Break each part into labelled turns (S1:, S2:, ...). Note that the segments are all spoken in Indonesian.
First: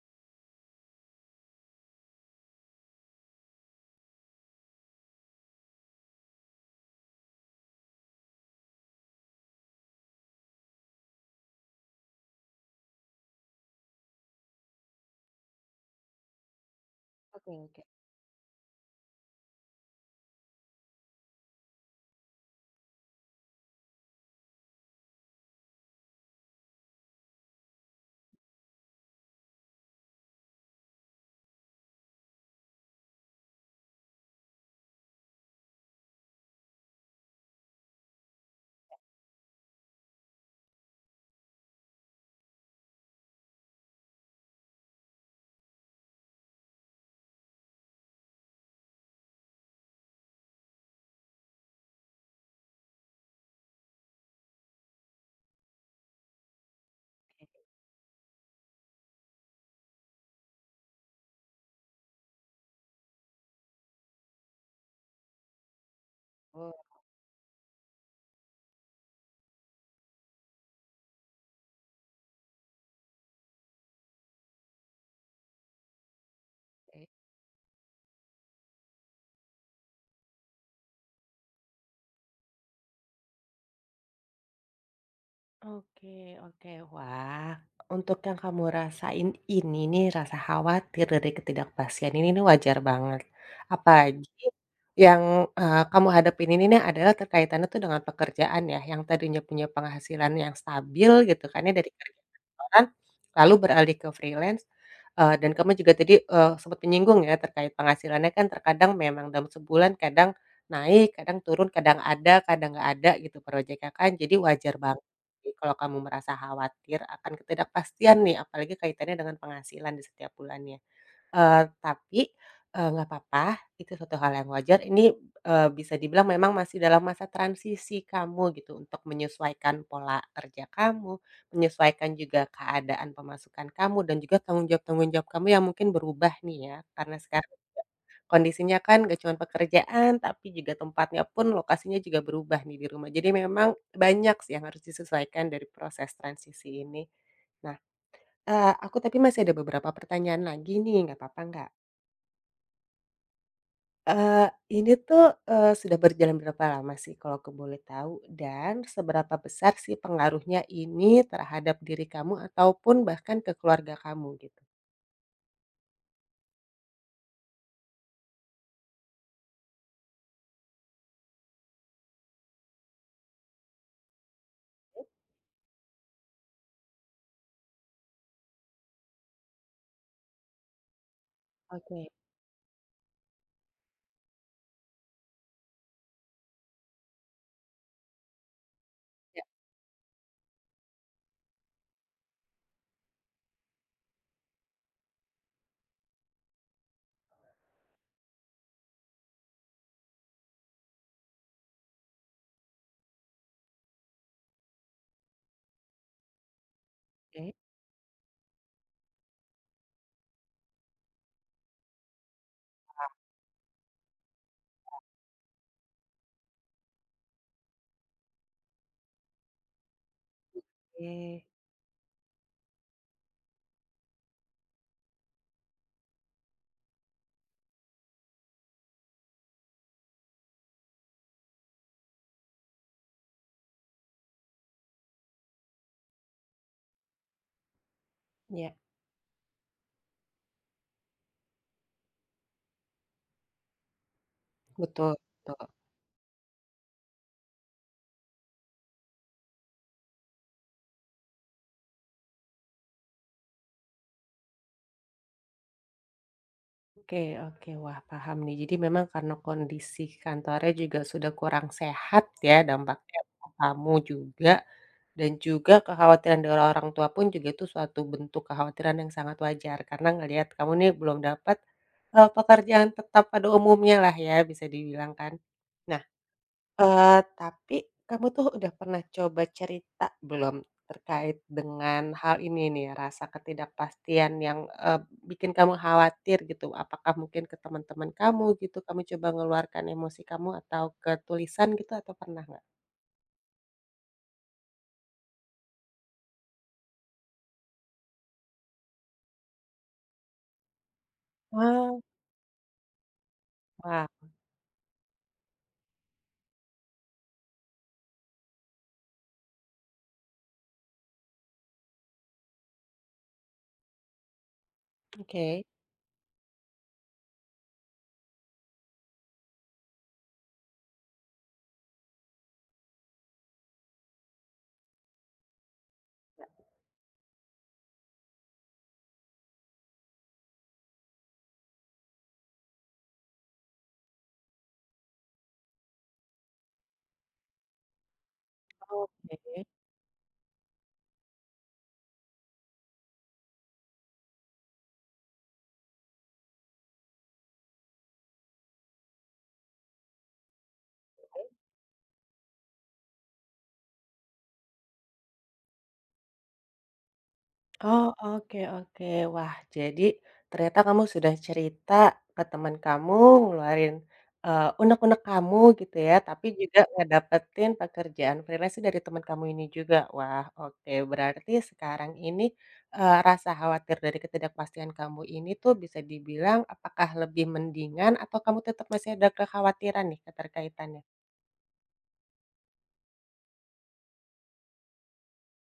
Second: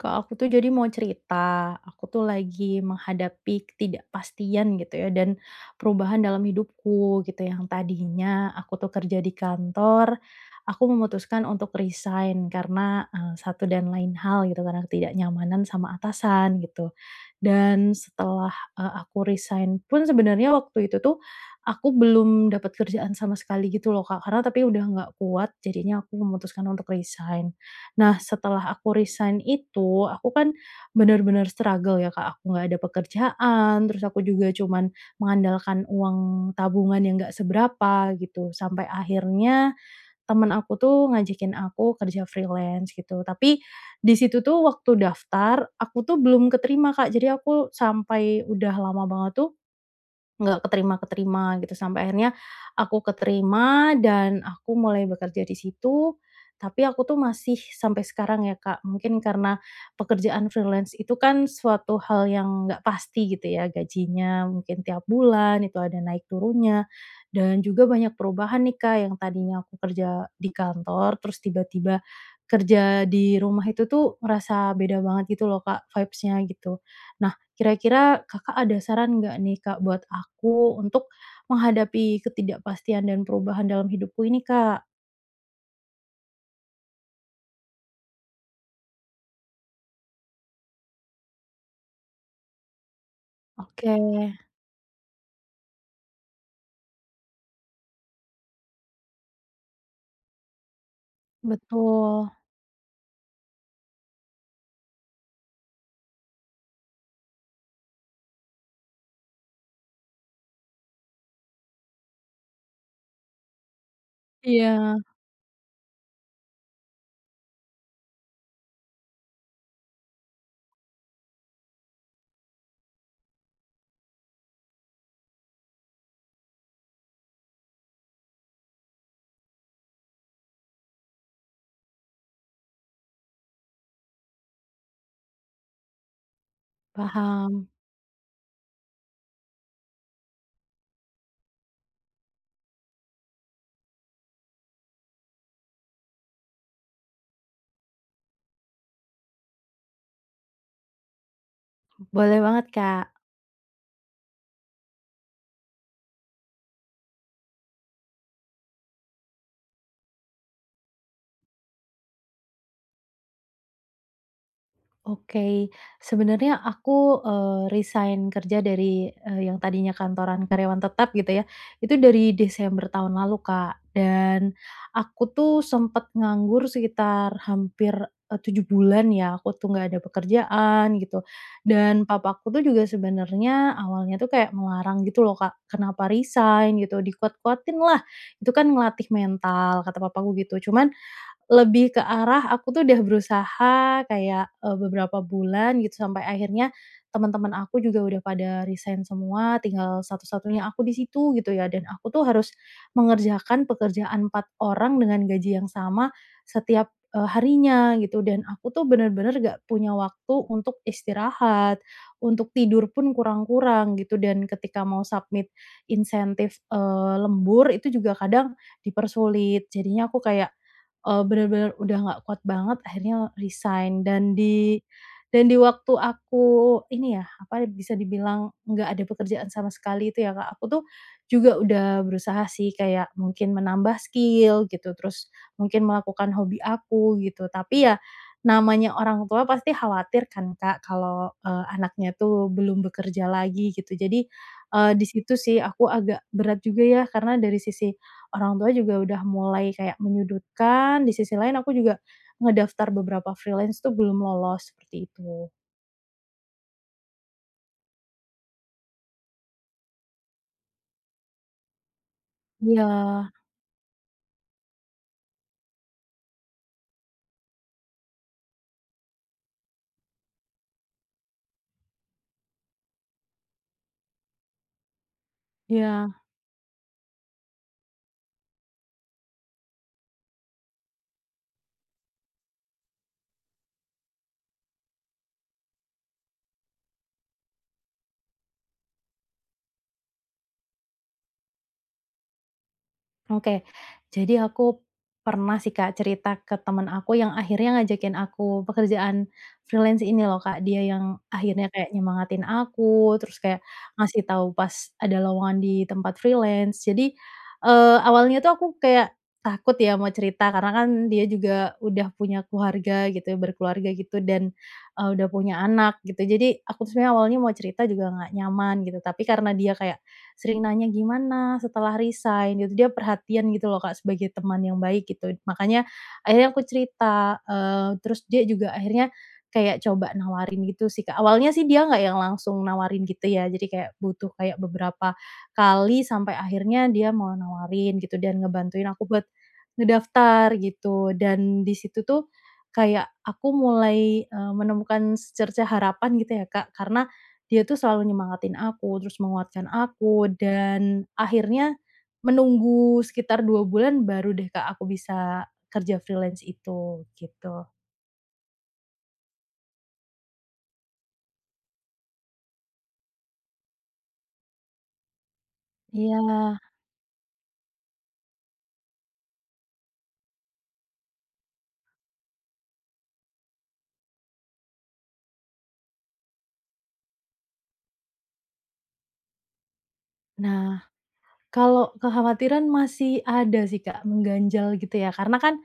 S1: Kak, aku tuh jadi mau cerita, aku tuh lagi menghadapi ketidakpastian gitu ya dan perubahan dalam hidupku gitu. Yang tadinya aku tuh kerja di kantor, aku memutuskan untuk resign karena, satu dan lain hal gitu, karena ketidaknyamanan sama atasan gitu.
S2: Oke oke
S1: Dan setelah, aku resign pun sebenarnya waktu itu tuh aku belum dapat kerjaan sama sekali gitu loh, Kak, karena tapi udah nggak kuat jadinya aku memutuskan untuk resign. Nah, setelah aku resign itu, aku kan bener-bener struggle ya, Kak, aku nggak ada pekerjaan, terus aku juga cuman mengandalkan uang tabungan yang nggak seberapa gitu, sampai akhirnya temen aku tuh ngajakin aku kerja freelance gitu. Tapi di situ tuh waktu daftar, aku tuh belum keterima, Kak, jadi aku sampai udah lama banget tuh nggak keterima-keterima gitu, sampai akhirnya aku keterima dan aku mulai bekerja di situ, tapi aku tuh masih sampai sekarang ya, Kak, mungkin karena pekerjaan freelance itu kan suatu hal yang nggak pasti gitu ya, gajinya mungkin tiap bulan itu ada naik turunnya,
S2: oke.
S1: dan juga banyak perubahan nih, Kak, yang tadinya aku kerja di kantor, terus tiba-tiba kerja di rumah itu tuh ngerasa beda banget gitu loh, Kak, vibes-nya gitu. Nah, kira-kira Kakak ada saran nggak nih, Kak, buat aku untuk menghadapi ketidakpastian dan perubahan dalam hidupku ini, Kak?
S2: Oke oke. Wah, untuk yang kamu rasain ini nih, rasa khawatir dari ketidakpastian ini nih wajar banget.
S1: Oke,
S2: Apalagi yang kamu hadapin ini nih adalah terkaitannya tuh dengan pekerjaan ya, yang tadinya punya penghasilan yang stabil gitu kan ya dari kerja
S1: betul.
S2: kantoran, lalu beralih ke freelance, dan kamu juga tadi, sempat menyinggung ya terkait penghasilannya kan terkadang memang dalam sebulan kadang naik, kadang turun, kadang ada, kadang nggak ada gitu proyeknya kan, jadi
S1: Iya,
S2: wajar banget jadi kalau kamu merasa khawatir akan ketidakpastian nih, apalagi kaitannya dengan penghasilan di setiap bulannya. Tapi, nggak apa-apa, itu suatu hal yang wajar. Ini, bisa dibilang memang masih dalam masa transisi kamu gitu, untuk menyesuaikan pola kerja kamu, menyesuaikan juga keadaan pemasukan kamu, dan juga tanggung jawab-tanggung jawab kamu yang mungkin berubah nih ya, karena sekarang
S1: paham.
S2: kondisinya kan gak cuma pekerjaan, tapi juga tempatnya pun lokasinya juga berubah nih di rumah. Jadi memang banyak sih yang harus disesuaikan dari proses transisi ini. Nah, aku tapi masih ada beberapa pertanyaan lagi nih, nggak apa-apa nggak?
S1: Boleh banget, Kak.
S2: Eee, ini tuh, sudah berjalan berapa lama sih kalau aku boleh tahu? Dan seberapa besar sih pengaruhnya ini terhadap diri kamu ataupun bahkan ke keluarga kamu gitu?
S1: Oke, sebenarnya aku, resign kerja dari, yang tadinya kantoran karyawan tetap gitu ya, itu dari Desember tahun lalu, Kak. Dan aku tuh sempat nganggur sekitar hampir, 7 bulan ya, aku tuh nggak ada pekerjaan gitu.
S2: Oke.
S1: Dan papaku tuh juga sebenarnya awalnya tuh kayak melarang gitu loh, Kak, "Kenapa resign?" gitu, "Dikuat-kuatin lah, itu kan ngelatih
S2: Ya,
S1: mental," kata papaku gitu. Cuman lebih ke arah aku tuh udah berusaha kayak, beberapa bulan gitu sampai akhirnya teman-teman aku juga udah pada resign semua, tinggal satu-satunya aku di situ gitu ya, dan aku tuh harus mengerjakan pekerjaan 4 orang dengan gaji yang sama setiap,
S2: oke.
S1: harinya gitu dan aku tuh bener-bener gak punya waktu untuk istirahat, untuk tidur pun kurang-kurang gitu dan ketika mau submit insentif, lembur itu juga kadang dipersulit. Jadinya aku kayak bener-bener udah nggak kuat banget akhirnya resign dan di waktu aku ini ya, apa, bisa dibilang nggak ada pekerjaan sama sekali itu ya, Kak, aku tuh juga udah berusaha sih kayak mungkin menambah skill gitu, terus mungkin melakukan hobi aku gitu. Tapi ya
S2: Iya,
S1: namanya orang tua pasti khawatir kan, Kak, kalau, anaknya tuh belum bekerja lagi gitu. Jadi, di
S2: betul
S1: situ sih
S2: betul.
S1: aku agak berat juga ya karena dari sisi orang tua juga udah mulai kayak menyudutkan, di sisi lain aku juga ngedaftar beberapa freelance tuh belum lolos, seperti itu.
S2: Oke oke. Wah, paham nih. Jadi memang karena kondisi kantornya juga sudah kurang sehat ya
S1: Iya
S2: dampaknya untuk kamu juga, dan juga kekhawatiran dari orang tua pun juga itu suatu bentuk kekhawatiran yang sangat wajar karena ngelihat kamu nih belum dapat, pekerjaan tetap pada umumnya lah ya bisa dibilang kan. Nah
S1: iya.
S2: Tapi kamu tuh udah pernah coba cerita belum terkait dengan hal ini nih, rasa ketidakpastian yang, eee, bikin kamu khawatir gitu? Apakah mungkin ke teman-teman kamu gitu, kamu coba ngeluarkan emosi kamu atau ke tulisan gitu atau pernah nggak?
S1: Oke. Jadi aku pernah sih Kak cerita ke teman aku yang akhirnya ngajakin aku pekerjaan freelance ini loh Kak. Dia yang akhirnya kayak
S2: Wah.
S1: nyemangatin aku, terus kayak
S2: Wah,
S1: ngasih tahu pas ada lowongan di tempat freelance. Jadi, awalnya tuh aku kayak takut ya mau cerita karena kan dia juga udah punya keluarga gitu ya, berkeluarga gitu dan, udah punya
S2: oke.
S1: anak gitu. Jadi aku tuh sebenarnya awalnya mau cerita juga nggak nyaman gitu, tapi karena dia kayak sering nanya gimana setelah resign gitu, dia perhatian gitu loh Kak sebagai teman yang baik gitu. Makanya akhirnya aku cerita, terus dia juga akhirnya kayak coba nawarin gitu sih Kak. Awalnya sih dia nggak yang langsung nawarin gitu ya, jadi kayak butuh kayak beberapa kali sampai akhirnya dia mau nawarin gitu dan ngebantuin aku buat
S2: Oke.
S1: ngedaftar gitu. Dan di situ tuh kayak aku mulai, menemukan secerca harapan gitu ya Kak, karena dia tuh selalu nyemangatin aku, terus menguatkan aku, dan akhirnya menunggu sekitar 2 bulan baru deh Kak aku bisa kerja freelance itu, gitu.
S2: Oh, oke oke. Wah, jadi ternyata kamu sudah cerita ke teman kamu ngeluarin, unek-unek kamu gitu ya, tapi
S1: Iya.
S2: juga ngedapetin pekerjaan freelance dari teman kamu ini juga. Wah, oke. Berarti sekarang ini, rasa khawatir dari ketidakpastian kamu ini tuh bisa dibilang apakah lebih mendingan atau kamu tetap masih ada kekhawatiran nih
S1: Nah,
S2: keterkaitannya?
S1: kalau kekhawatiran masih ada sih, Kak, mengganjal gitu ya, karena kan,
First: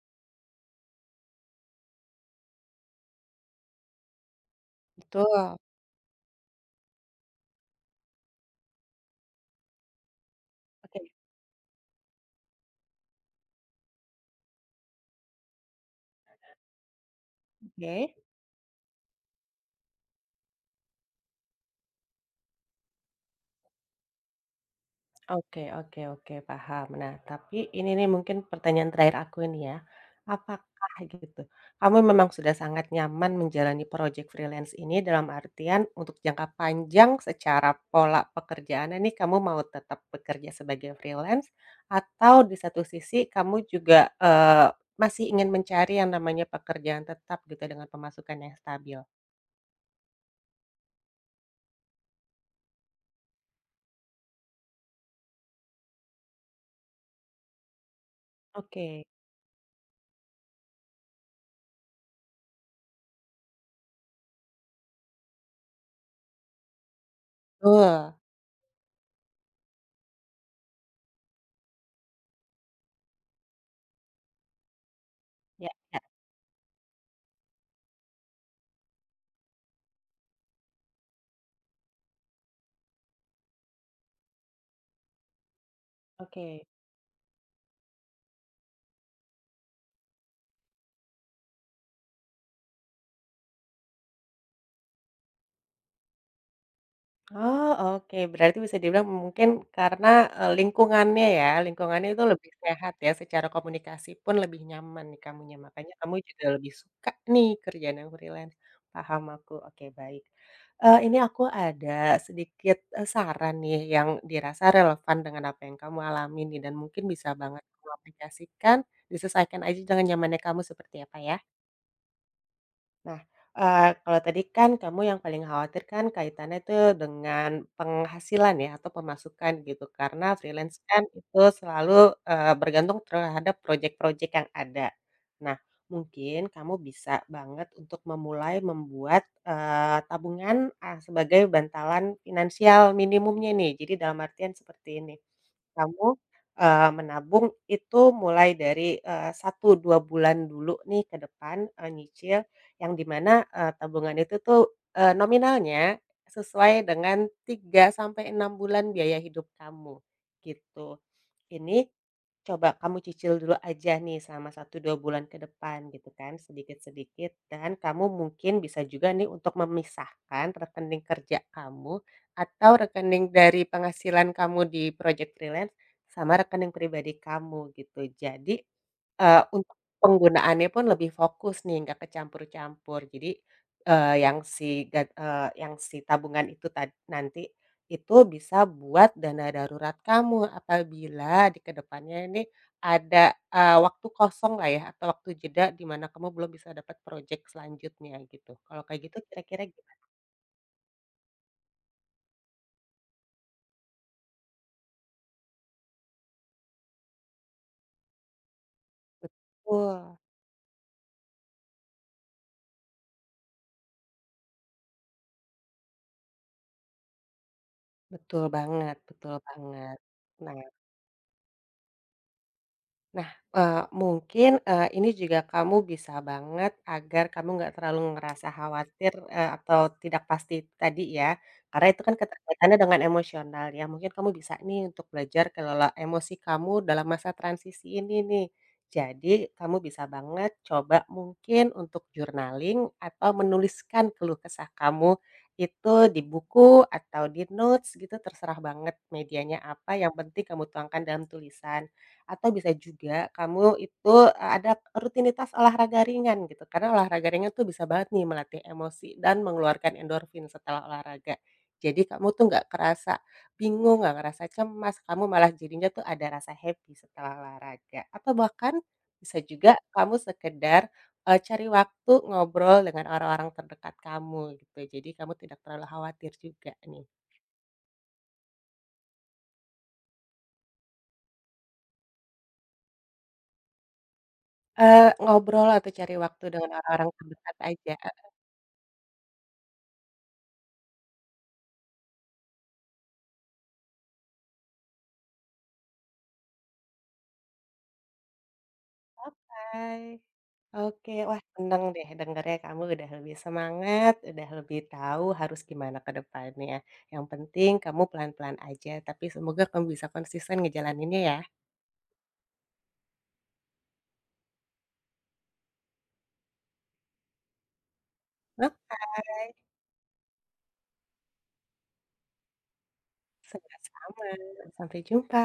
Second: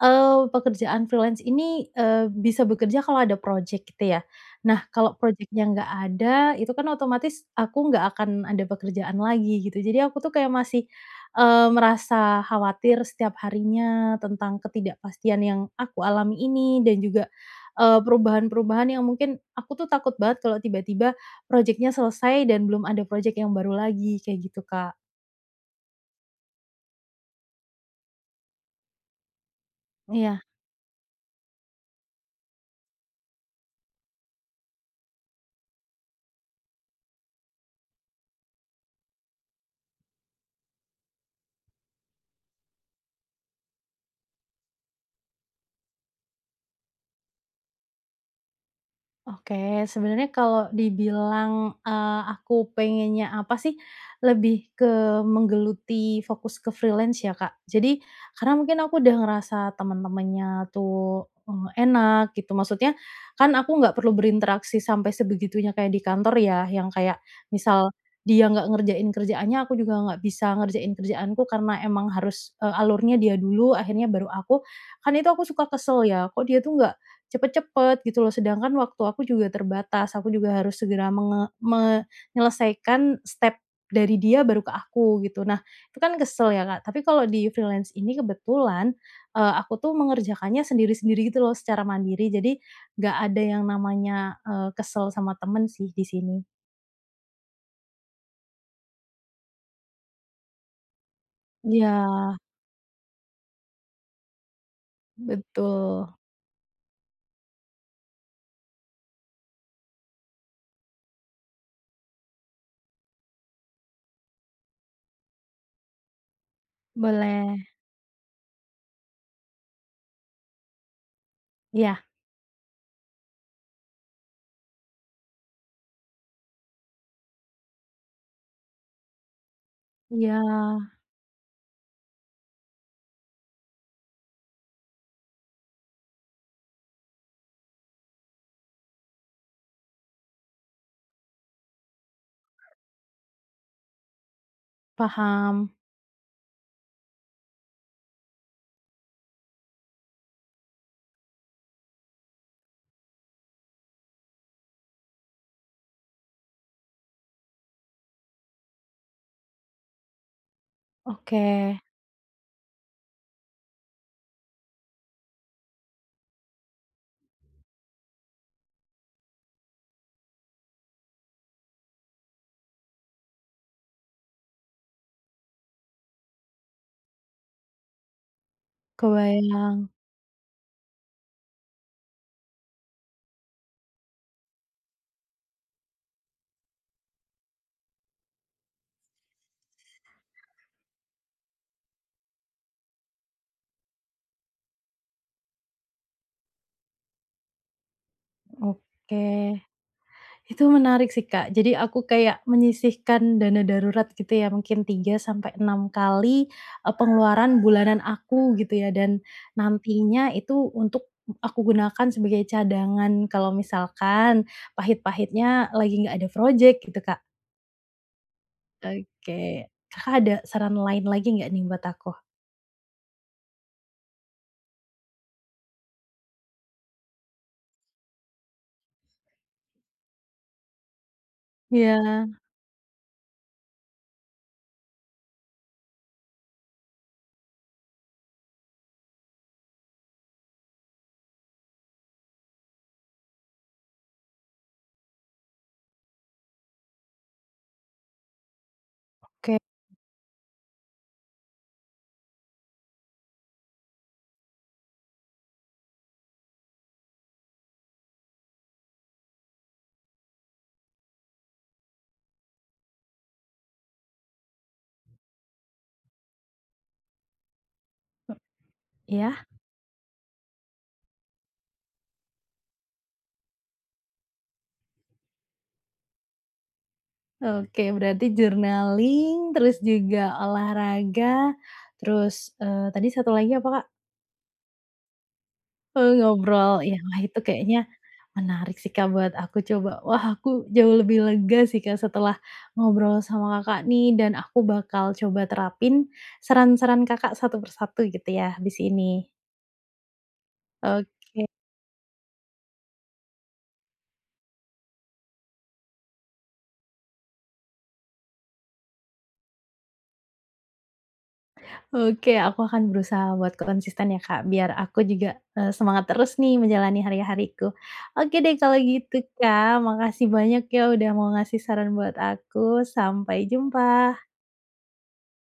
S1: pekerjaan freelance ini, bisa bekerja kalau ada project gitu ya. Nah, kalau project
S2: Betul.
S1: nggak ada, itu kan otomatis aku nggak akan ada pekerjaan lagi gitu. Jadi aku tuh kayak masih,
S2: Oke
S1: merasa khawatir setiap harinya tentang ketidakpastian yang aku alami ini dan juga,
S2: oke.
S1: perubahan-perubahan yang mungkin aku tuh takut banget kalau tiba-tiba project selesai dan belum ada project yang baru lagi, kayak gitu, Kak.
S2: Oke oke oke, paham. Nah, tapi ini nih mungkin pertanyaan terakhir aku ini ya,
S1: Iya,
S2: apakah gitu, kamu memang sudah sangat nyaman menjalani project freelance ini dalam artian untuk jangka panjang secara pola pekerjaan? Nih kamu mau tetap bekerja sebagai freelance atau di satu sisi kamu juga, eee, masih ingin mencari yang namanya pekerjaan tetap gitu dengan pemasukan yang stabil?
S1: oke. Sebenarnya kalau dibilang, aku pengennya apa sih, lebih ke menggeluti fokus ke freelance ya, Kak. Jadi, karena mungkin aku
S2: Oke,
S1: udah ngerasa teman-temannya tuh, enak gitu, maksudnya kan aku nggak perlu berinteraksi sampai sebegitunya kayak di kantor ya, yang kayak misal
S2: betul,
S1: dia nggak ngerjain kerjaannya, aku juga nggak bisa ngerjain kerjaanku karena emang harus, alurnya dia dulu, akhirnya baru aku. Kan itu aku suka
S2: ya ya,
S1: kesel ya, kok dia tuh nggak cepet-cepet gitu loh. Sedangkan waktu aku juga terbatas, aku juga harus segera menyelesaikan step dari dia baru ke aku gitu. Nah, itu kan kesel ya,
S2: oke.
S1: Kak. Tapi kalau di freelance ini kebetulan, aku tuh mengerjakannya sendiri-sendiri gitu loh secara mandiri. Jadi nggak ada yang namanya, kesel sama temen sih di sini.
S2: Oh, oke. Berarti bisa dibilang mungkin karena, lingkungannya ya, lingkungannya itu
S1: Ya,
S2: lebih sehat ya, secara komunikasi pun lebih nyaman nih kamunya, makanya
S1: betul.
S2: kamu juga lebih suka nih kerjaan yang freelance. Paham aku, oke baik. Ini aku ada sedikit, saran nih yang dirasa relevan dengan apa yang kamu alami nih dan mungkin bisa banget
S1: Boleh.
S2: kamu aplikasikan, disesuaikan aja dengan nyamannya kamu seperti apa ya.
S1: Iya
S2: Nah, kalau tadi kan kamu yang paling khawatir kan kaitannya itu dengan penghasilan ya atau pemasukan gitu karena
S1: iya,
S2: freelance kan itu selalu, bergantung terhadap project-project yang ada. Nah, mungkin kamu bisa banget untuk memulai membuat, tabungan, sebagai bantalan finansial minimumnya nih. Jadi dalam artian seperti ini,
S1: paham.
S2: kamu, menabung itu mulai dari, 1, 2 bulan dulu nih ke depan, nyicil yang dimana mana, tabungan itu tuh, nominalnya sesuai dengan 3 sampai 6 bulan biaya hidup kamu, gitu.
S1: Oke,
S2: Ini coba kamu cicil dulu aja nih sama 1 2 bulan ke depan gitu kan, sedikit-sedikit dan kamu mungkin bisa juga nih untuk memisahkan rekening kerja kamu atau rekening dari penghasilan kamu di project freelance sama rekening pribadi kamu gitu. Jadi untuk
S1: kebayang.
S2: penggunaannya pun lebih fokus nih, nggak kecampur-campur. Jadi, eee, yang si gad eee, yang si tabungan itu tad nanti, itu bisa buat dana darurat kamu apabila di ke depannya ini ada, waktu kosonglah ya atau waktu jeda di mana kamu belum bisa dapat projek selanjutnya gitu. Kalau kayak gitu
S1: Oke.
S2: kira-kira gimana?
S1: Itu menarik sih, Kak. Jadi aku kayak menyisihkan dana darurat gitu ya, mungkin 3 sampai 6 kali, pengeluaran bulanan aku gitu ya, dan
S2: Betul,
S1: nantinya itu untuk aku gunakan sebagai cadangan kalau misalkan pahit-pahitnya lagi nggak ada project gitu, Kak.
S2: betul banget betul
S1: Oke.
S2: banget.
S1: Kakak ada
S2: Nah
S1: saran lain lagi nggak nih buat aku?
S2: Nah, eee, Mungkin, ini juga kamu bisa banget agar kamu nggak terlalu ngerasa khawatir, atau tidak pasti tadi ya, karena
S1: Iya,
S2: itu kan keterkaitannya dengan emosional ya. Mungkin kamu bisa nih untuk belajar kelola emosi kamu dalam masa transisi ini nih. Jadi kamu bisa banget coba mungkin untuk journaling atau menuliskan keluh kesah kamu itu di buku atau di notes gitu terserah banget medianya
S1: oke.
S2: apa, yang penting kamu tuangkan dalam tulisan. Atau bisa juga kamu itu, ada rutinitas olahraga ringan gitu, karena olahraga ringan tuh bisa banget nih melatih emosi dan mengeluarkan endorfin setelah olahraga. Jadi kamu tuh nggak kerasa bingung, nggak ngerasa cemas, kamu malah jadinya tuh ada rasa happy setelah olahraga. Atau bahkan bisa
S1: Ya.
S2: juga kamu sekedar, cari waktu ngobrol dengan orang-orang terdekat kamu gitu, jadi kamu tidak terlalu khawatir juga nih.
S1: Oke, berarti journaling, terus juga olahraga, terus, tadi satu lagi apa, Kak?
S2: Ngobrol atau cari waktu dengan
S1: Ngobrol, ya
S2: orang-orang
S1: wah itu
S2: terdekat
S1: kayaknya
S2: aja.
S1: menarik sih Kak buat aku coba. Wah aku jauh lebih lega sih Kak setelah ngobrol sama Kakak nih dan aku bakal coba terapin saran-saran Kakak satu persatu gitu ya habis ini.
S2: Bye. Oke, wah
S1: Oke
S2: seneng deh dengernya kamu udah lebih semangat, udah lebih tahu harus gimana ke depannya. Yang penting kamu pelan-pelan aja, tapi semoga kamu bisa konsisten ngejalaninnya ya.
S1: oke aku akan berusaha buat konsisten ya Kak biar aku juga, semangat terus nih menjalani hari-hariku. Oke deh kalau gitu
S2: Oke,
S1: Kak, makasih banyak ya udah mau ngasih saran buat aku, sampai
S2: sama-sama.
S1: jumpa.
S2: Sampai jumpa.